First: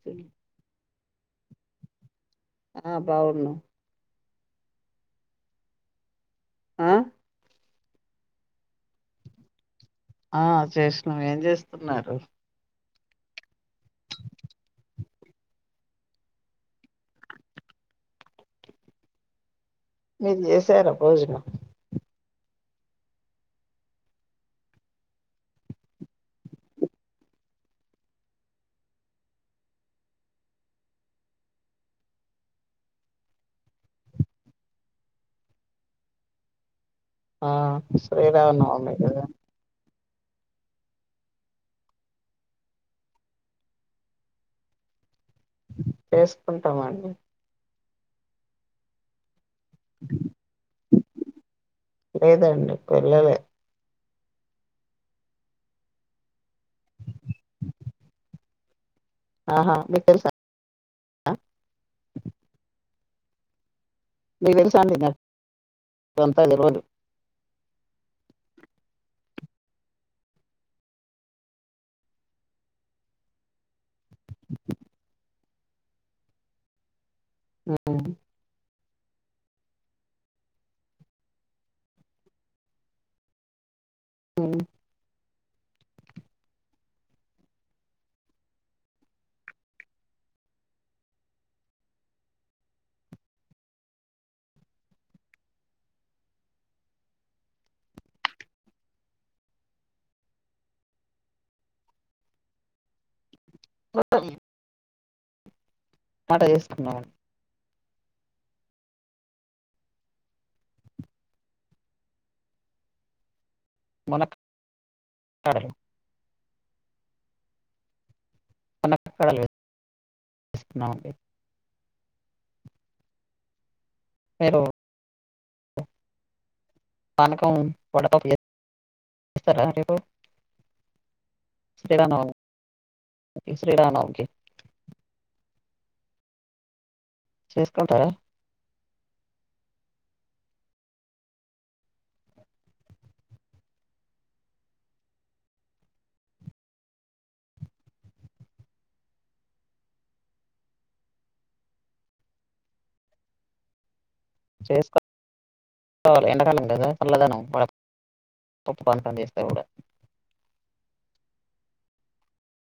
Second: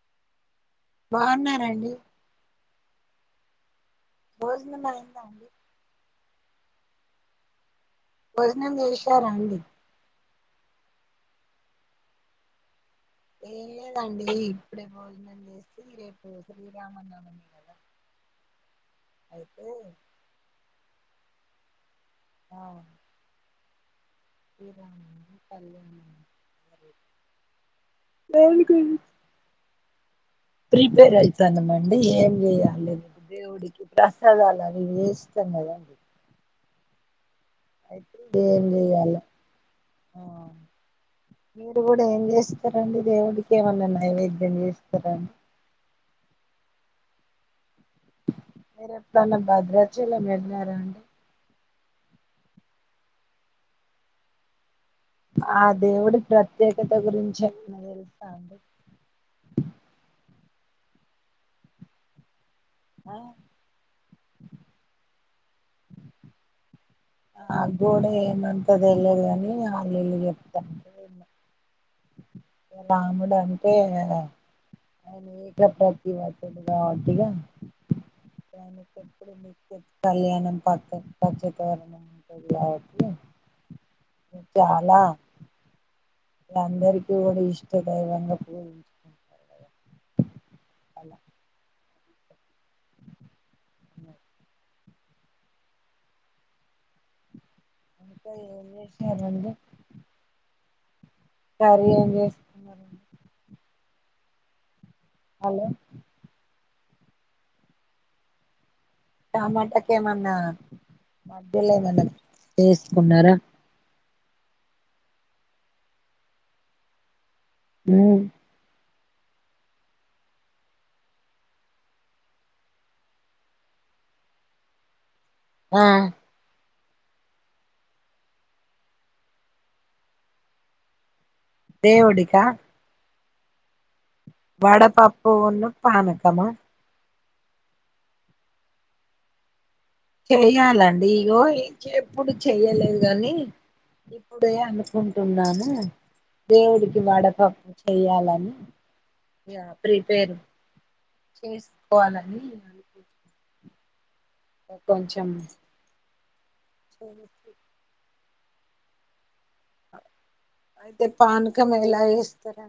సేయ్ బాగున్నారండి. ఆ బాగున్నం భోజనమయిందా అండి ఆ భోజనం జేషారా అండి ఆ చేసినాం ఏం చేస్తున్నారు. ఏం లేదండి ఇప్పుడే భోజనం చేసి రేపు శ్రీరామనమమి కదా అయితే మీరు చేసారా భోజనం దేవునికున్ ప్రిపేర్ అయితానమండి ఏం చేయాలి దేవుడికి ప్రసాదాలు అవి చేస్తాం కదండి. ఆ అయితే ఏం శ్రీరామనవమి చేయాలి గదా ఆ మీరు కూడా ఏం చేస్తరండి దేవుడికి ఏమన్నా నైవేద్యం చేస్తరాండి. చేసుకుంటామండి. మీరెప్ డన్నా భద్రాచలం వెళ్ళారా అండి. లేదండి వెళ్ళలే ఆ దేవుడి ప్రత్యేకత గురించి ఏమైనా తెలుసాండి అ ఆ మీకు తెలుసా అండి నర్ కొంతలెవలు నాకు కూడా ఏమంత తేలదు గాని వాళ్ళు ఇళ్ళు చెప్తాంటే ఇన్న రాముడు అంటే అని ఏక ప్రతి వతుడు కావట్టిగ ఉమ్ ఊ కళ్యాణం పత్ పచ్చతోరణం ఉంటది గవాట్టి చాలా అలా అందరికీ కూడా ఇష్ట దైవంగా పూజించుకుంటారు. అలా ఇంగ ఏం జేశారండి. కర్రీ ఏం చేస్తున్నారండి ప్రత్తం హలొ మాట తీసుకున్నావ్ టమాటాకి ఏమన్నా మధ్యలో ఏమన్నా టేసుకున్నారా? మనక్ కరలు హ్మ్ అ నక్క కడల్ కద్ ఇస్తూన్నామండి. హలో ఆ అనకం పడత వ్ లే వస్తారా రేపు దేవుడికా ప్రతి శ్రీరామనవమి కి వడ పప్పు ఉన్ను పానకమా చేసుకుంటారా? చేయాలండి ఇగో ఇక ఎప్పుడు చెయ్యలేదు గని ఇప్పుడే అనుకుంటున్నాను. దేవుడికి వడపప్పు చెయ్యాలని ఇగ ప్రిపేర్ చేసుకోవాలని అనుకు చేకోవాలే ఎండాకాలం కదా చల్లదానం ఉప్పంత వేస్తె కూడ అయితే పానకం ఎలా వేస్తార్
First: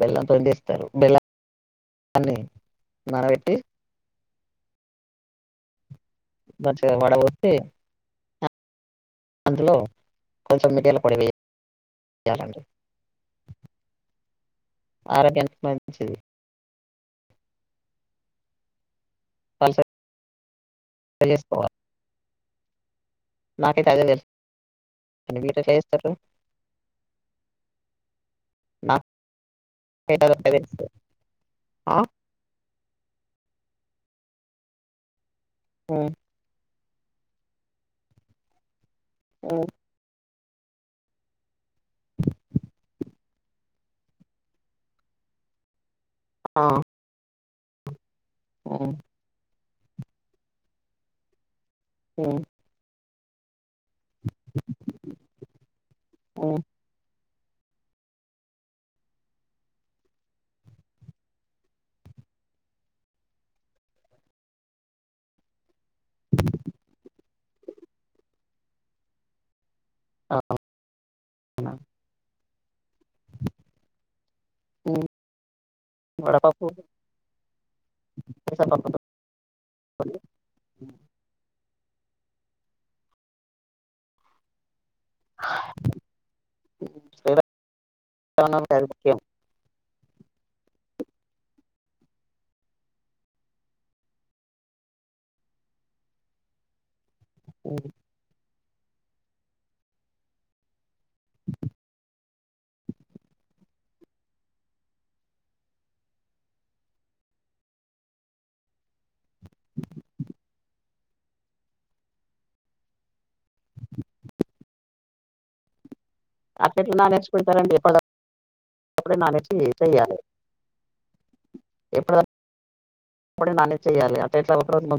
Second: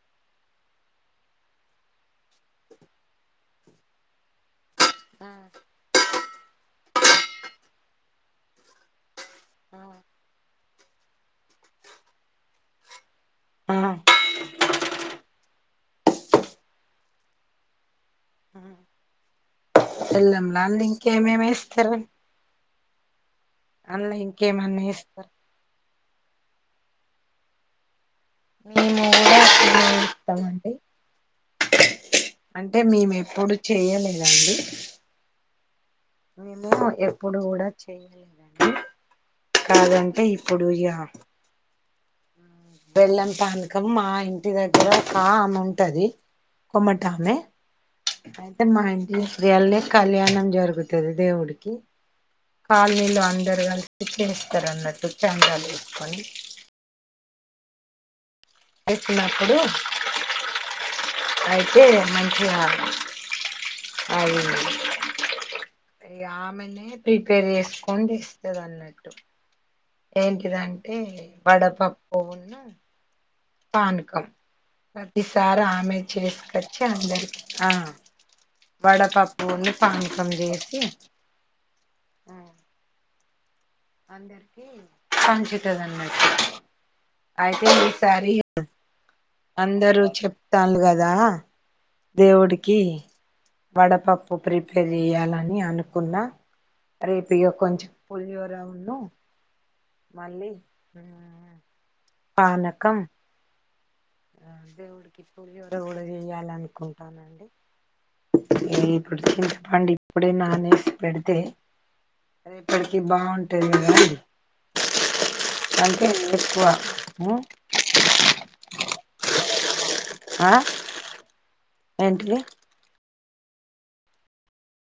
బెల్లంంతోటి చేస్తారు బెల్లం అన్ని నానబెట్టి ఆ మంచిగా వడ బోసి అందులొ కొంచం చం మిరియాల పొడి వేయి యాలండి ఆ ఆరోగ్యానికి మం చెయి తెల్లంలని ఇంకేమేమి చేసుకోవాలి ఏస్తరు నాకైతే అదే తెల్స్ ఇంకేమన్నా వేస్తారు మీరు గెట్ల చేస్తరు మేము నాకైతే ఇస్తాం అదొక్కటే అండి తెలుసు ఆ అంటే మేము ఎప్పుడు చేయ్యలేదండి ఉమ్ మీధ ఎప్పుడు కూడ చెయ్యలేదండి ఉమ్ కాదంటె ఇ అప్పుడయ్య బెల్లం పానకం మా ఇంటి దగ్గర ఒక ఆమె ఉంటది ఆ కొమ్మ టామే అయితే మా ఉమ్ ఇంటి త్రీ అల్లె కళ్యాణం జరుగుతుది దేవుడికి ఉమ్ కాల్నిలో అందరు క చిక్కెనిస్తారు అన్నట్టు కాందలు వేసుకొని ఉమ్ వస్తున్నప్పుడు అయితే మంచిగ అవున మ ఆమెనే ప్రిపేర్ చేస్కోని ఇస్తుంది అన్నట్టు ఏంటిదంటే అవునా వడపప్పు ఆ పానకం ఉమ్ ప్రతిసారి ఆమె వడపప్పు చేసుకొచ్చి అందరికి ఆ పెసరపప్పు వడపప్పుని పానకం చేసి అ అందరికి పంచు దనమాట అయితే ఈ సారి శ్రీరామనవమికి అది ముఖ్యం అందరూ చెప్తాను కదా దేవుడికి వడపప్పు ప్రిపేర్ చేయాలని అనుకున్న రేపు ఇక కొంచెం పులిహోర ను మల్లి పనకం చింతపండు ఇప్పుడే నానేసి పెడితే రేపటికి బాగుంటుంది కద అట్లా ఎట్ల నానేసి పెడుతరండి [unintelligible] ఏ ఆ ఏంటిది అప్పుడే నానే చేయ్యాలి అట్ ఎట్లా ఒకరోజు మ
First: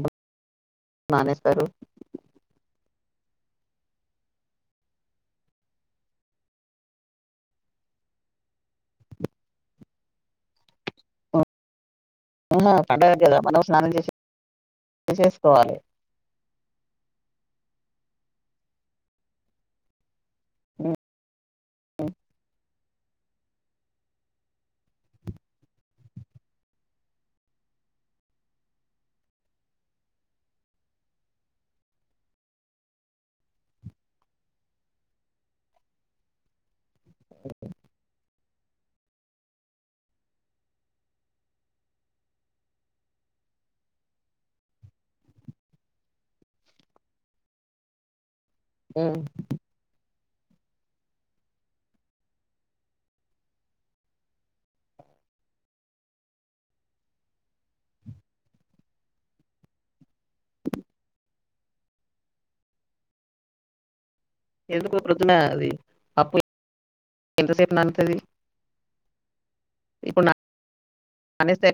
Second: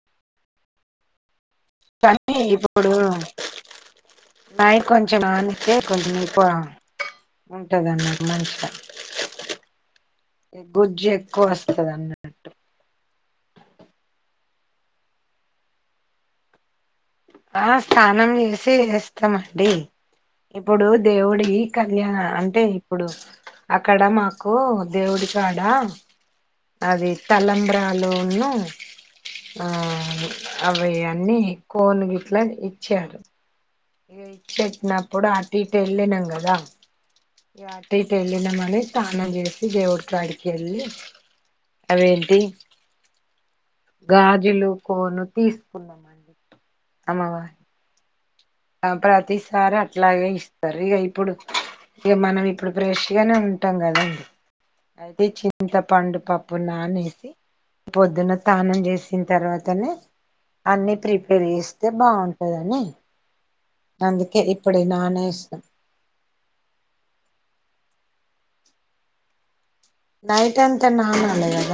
నానేస్తారు కానీ ఇప్పుడు నాయి కొంచెం నానితే కొంచెం [unintelligible] ఉంటదిన్న మంచిగా గుజ్జు ఆ ఎక్కువ వస్తుంది అన్నట్టు ఆహా పండగ కదా మనం స్నానం చేసేసుకోవాలి ఆ స్నానం చేసి వేస్తామండి ఇప్పుడు దేవుడి కల్యానా అంటే ఇప్పుడు అక్కడ మాకు దేవుడి కాడ అది తలంబ్రాలును ఆ అవి అన్నీ కోనుగి అట్లా ఇచ్చారు పెట్టినప్పుడు అటు ఇటు వెళ్ళినాం కదా ఇక అటు ఇటు వెళ్ళినామని స్నానం చేసి దేవుడి కాడికి వెళ్ళి అవేంటి గాజులు కోను తీసుకున్నామ అమవా ఆ ఉమ్ ప్రతిసారి అట్లా [unintelligible] ఇక ఇప్పుడు ఇక మనం ఇప్పుడు ఫ్రెష్గానే ఉంటాం కదండి అయితే చింతపండు పప్పు నానేసి పొద్దున్న సన్నం చేసిన తర్వాతనే అన్ని ప్రిపేర్ చేస్తే బాగుంటుందని ఎందుకు పొద్దున ఆది పప్పు ఎంత సేపు [unintelligible] [unintelligible] [unintelligible] అంత [unintelligible]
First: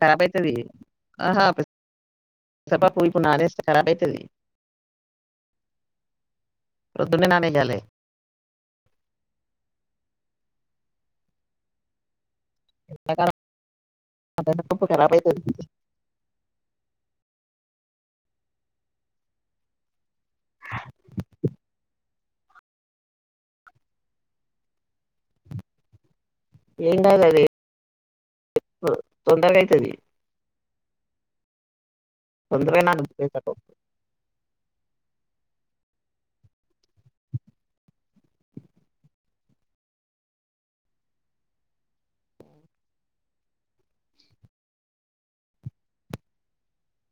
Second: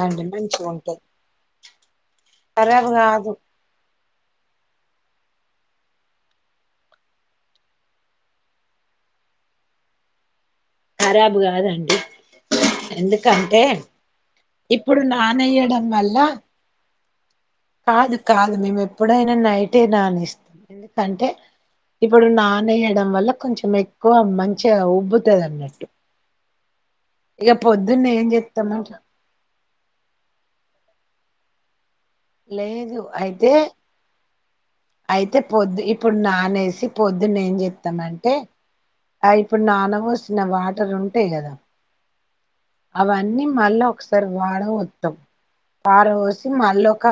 ఖరాబ్ కాదు పొద్దునే నాణేయాలి కరబూ కాదండి ఎండాకాలం ఎందుకంటే పెసరపప్పు ఇప్పుడు ఖరాబ్ అయితది నానయ్యడం వల్ల కాదు కాదు మేము ఎప్పుడైనా నైటే నానేస్తాం ఎందుకంటే ఇప్పుడు నాని వేయడం వల్ల కొంచెం ఎక్కువ మంచిగా ఉబ్బుతుంది అన్నట్టు ఏం కాదు అది ఇక పొద్దున్నే ఏం చెస్తాము [unintelligible] తొందరగా లేదు నానుద్ది అయితే పెసరపప్పు అయితే పొద్దు ఇప్పుడు నానేసి పొద్దున్న ఏం చెతామంటే ఆ ఇప్పుడు నాన్న పోసిన వాటర్ ఉంటాయి కదా అవన్నీ మళ్ళా ఒకసారి వాడ వస్తాం వాడ పోసి మళ్ళీ ఒక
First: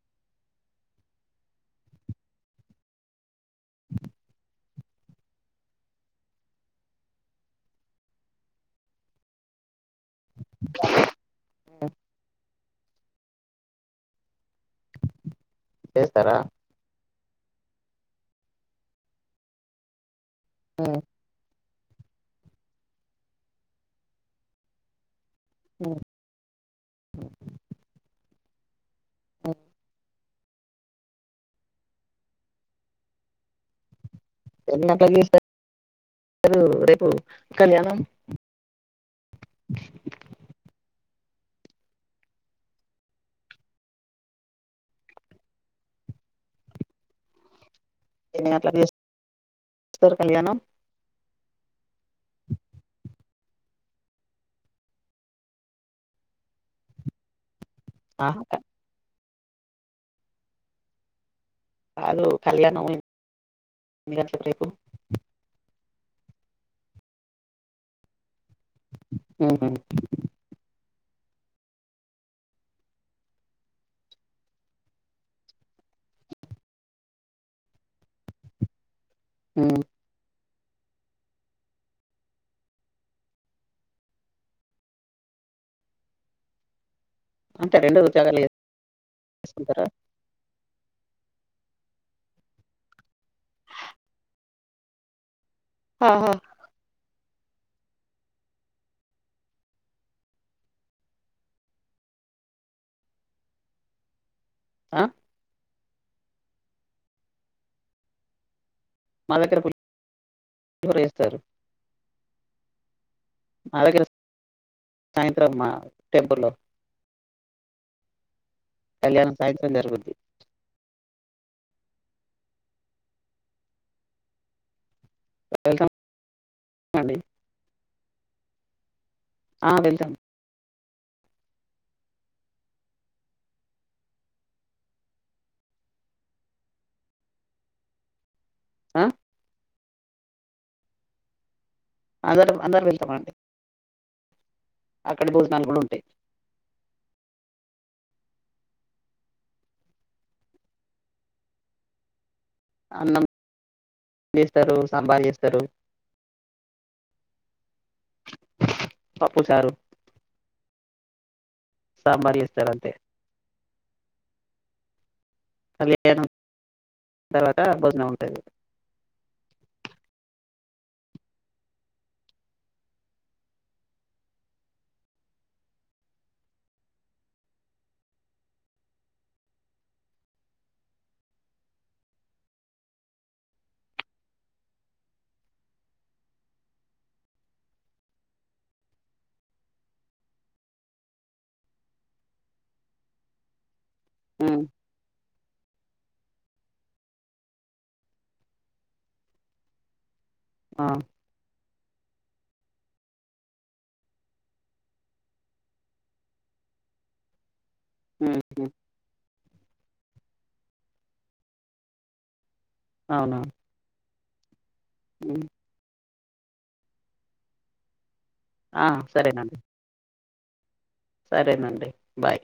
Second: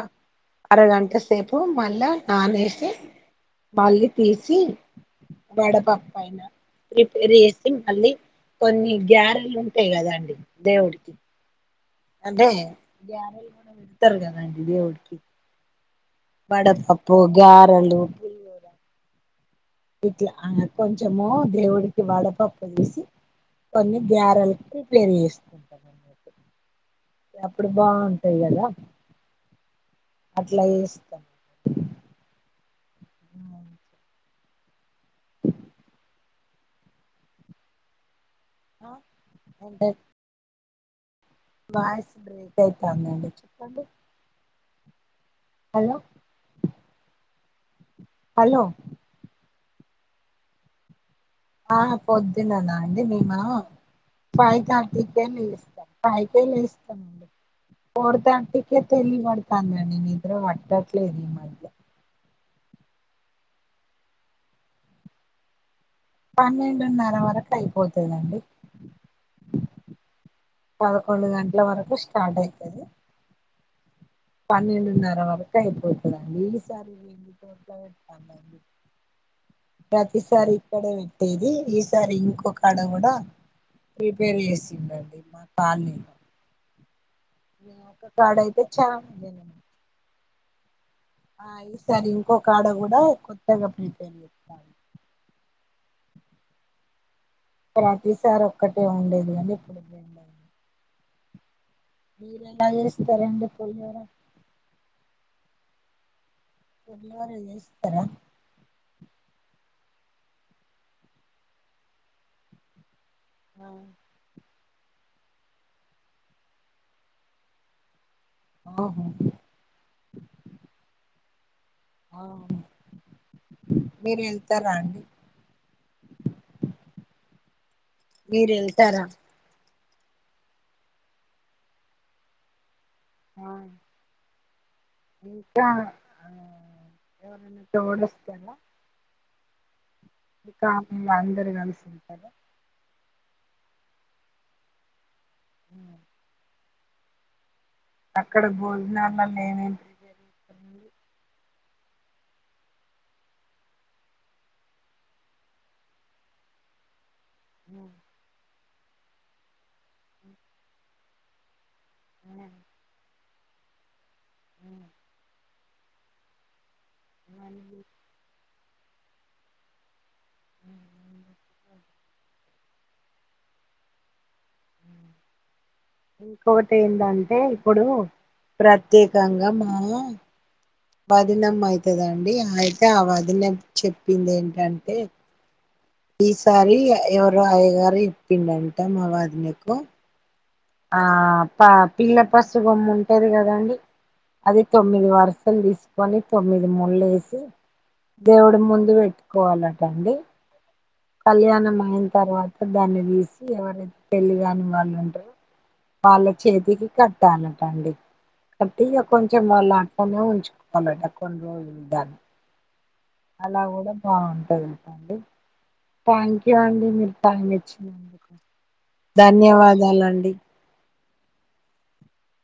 అరగంట సేపు మళ్ళా నానేసి మళ్ళీ తీసి వడపప్పయిన ప్రిపేర్ చేసి మళ్ళీ కొన్ని గ్యారెలు ఉంటాయి కదండి దేవుడికి అంటే ఇత్తరు చేస్తారా గ్యారలు లా అ హ్మ్. కొంచమో దేవుడుకి వడపప్పు వేసి కొన్ని గ్యారెల్ ప్రిపేర్ జేస్ ఉ ఎప్పుడు బాన్ చేయ్యదా [inaudible] అట్లా జేస్తాం [inaudible] ఎన్న పొల్యూషన్ ర్ రేపు కళ్యాణం ఆ అంటె వాయిస్ బ్రేక్ అయితందండి చెప్పండి హలో ఎన్ని హలో గంట్లకు లేస్ ర్ కళ్యాణం ఆ పొద్దునద అండి మేమ ఫైవ్ థర్టీ కేే లేస్తాం ఫైవ్ కేే లేస్తాం ఫోర్ ఆహా థర్టీ కే తిని పడు కాంగ నే నిద్ర వట్టట్లేదు ఈమధ్య రేపు కళ్యాణం ఎన్ని గంటలకు లేపు పన్నెండున్నర వరకు అయిపోతుందండి ఊ పదకొండు గంటల వరకు స్టార్ట్ అయితుది పన్నెండున్నర వరకుయపోయిత దండి ఈసారి ఏంగా [inaudible] ప్రతి సారి ఇక్కడ పెట్టేది ఈసారి ఇంకొ కాడ గుడా ప్రిపేర్ చేసిండండి మా కాలనీలో ఒక కాడయితే చ స్తుంతార ఆ ఈసారి ఇంకొకాడ గూడ కొత్తగా ప్రిపేర్ చేతారు ఆహా ప్రతిసారి ఒక్కటే ఉండేది కానీ ఇప్పుడు రెండు మీరు ఎలా జేస్తారండి పులిహోర ఆ పులిహోర చేసిత్తర మా దగ్గర పులిహోర జేస్తారు ఆ అలాగే సాయంత్రం మా టెంపుల్ లో ఆహా కళ్యాణం సాయంత్రం జరుగుద్ది అ మీరు వెళ్తారా అండి వెళ్తాం అండి మీరుళ్తెరా ఆ వెళ్తాం ఆ ఇంకా ఎవరన్న తోడువస్తార ఉ ఇంకా మేం అందరు కలిసి ఉంటారా అందరు అందరూ వెళ్తామండి అక్కడ భోజనాలు కూడా ఉమ్. ఉంటాయి అక్కడ భోజనాాలలో ఏమేమి అన్నం చేస్తారు సంబర్ చేస్తారు హ పప్పు చారు సాంబార్ చేస్తారు అంతే అ కళ్యాణం తర్వాత మళ్ళీ భోజనం ఉంటాది వస్తారు [inaudible] ఇంకొకటి ఏంటంటే ఇప్పుడు ప్రత్యేకంగా మా వదినమ్మ అయితదండి అయితే ఆ వదినం చెప్పింది ఏంటంటే ఈసారి ఎవరో అయ్యగారు చెప్పిండంట మా వాదినకు ఆ పా పిల్ల పసుగొమ్ము ఉంటది కదాండి ఉమ్ అది తొమ్మిది వారాలు క్కలు తీసుకొని తొమ్మిది ముళ్లు ఎసి దేవుడి ముందు పెట్టుకోవాలటండి ఆ కళ్యాణం అయ్యిం తర్వాత దాన్ని తీసి ఎవరైతే పెళ్ళి కాని వాళ్ళు ఉంటారో వాళ్ళ చేతికి కట్టాలి డి ఉమ్ కంటిగా కొ [unintelligible] కొంచం వాళ్ళ అక్క నో ఉంచుకోవాలి అండి కోన్ని రోజులు దాక అవును అలా కూడా బావుంటదండి థ్యాంక్యూ అండి మీరు టైమ్ ఇచ్చార్ ఆ సరేనండి ధన్యవాదాలండి సరేనండి బాయ్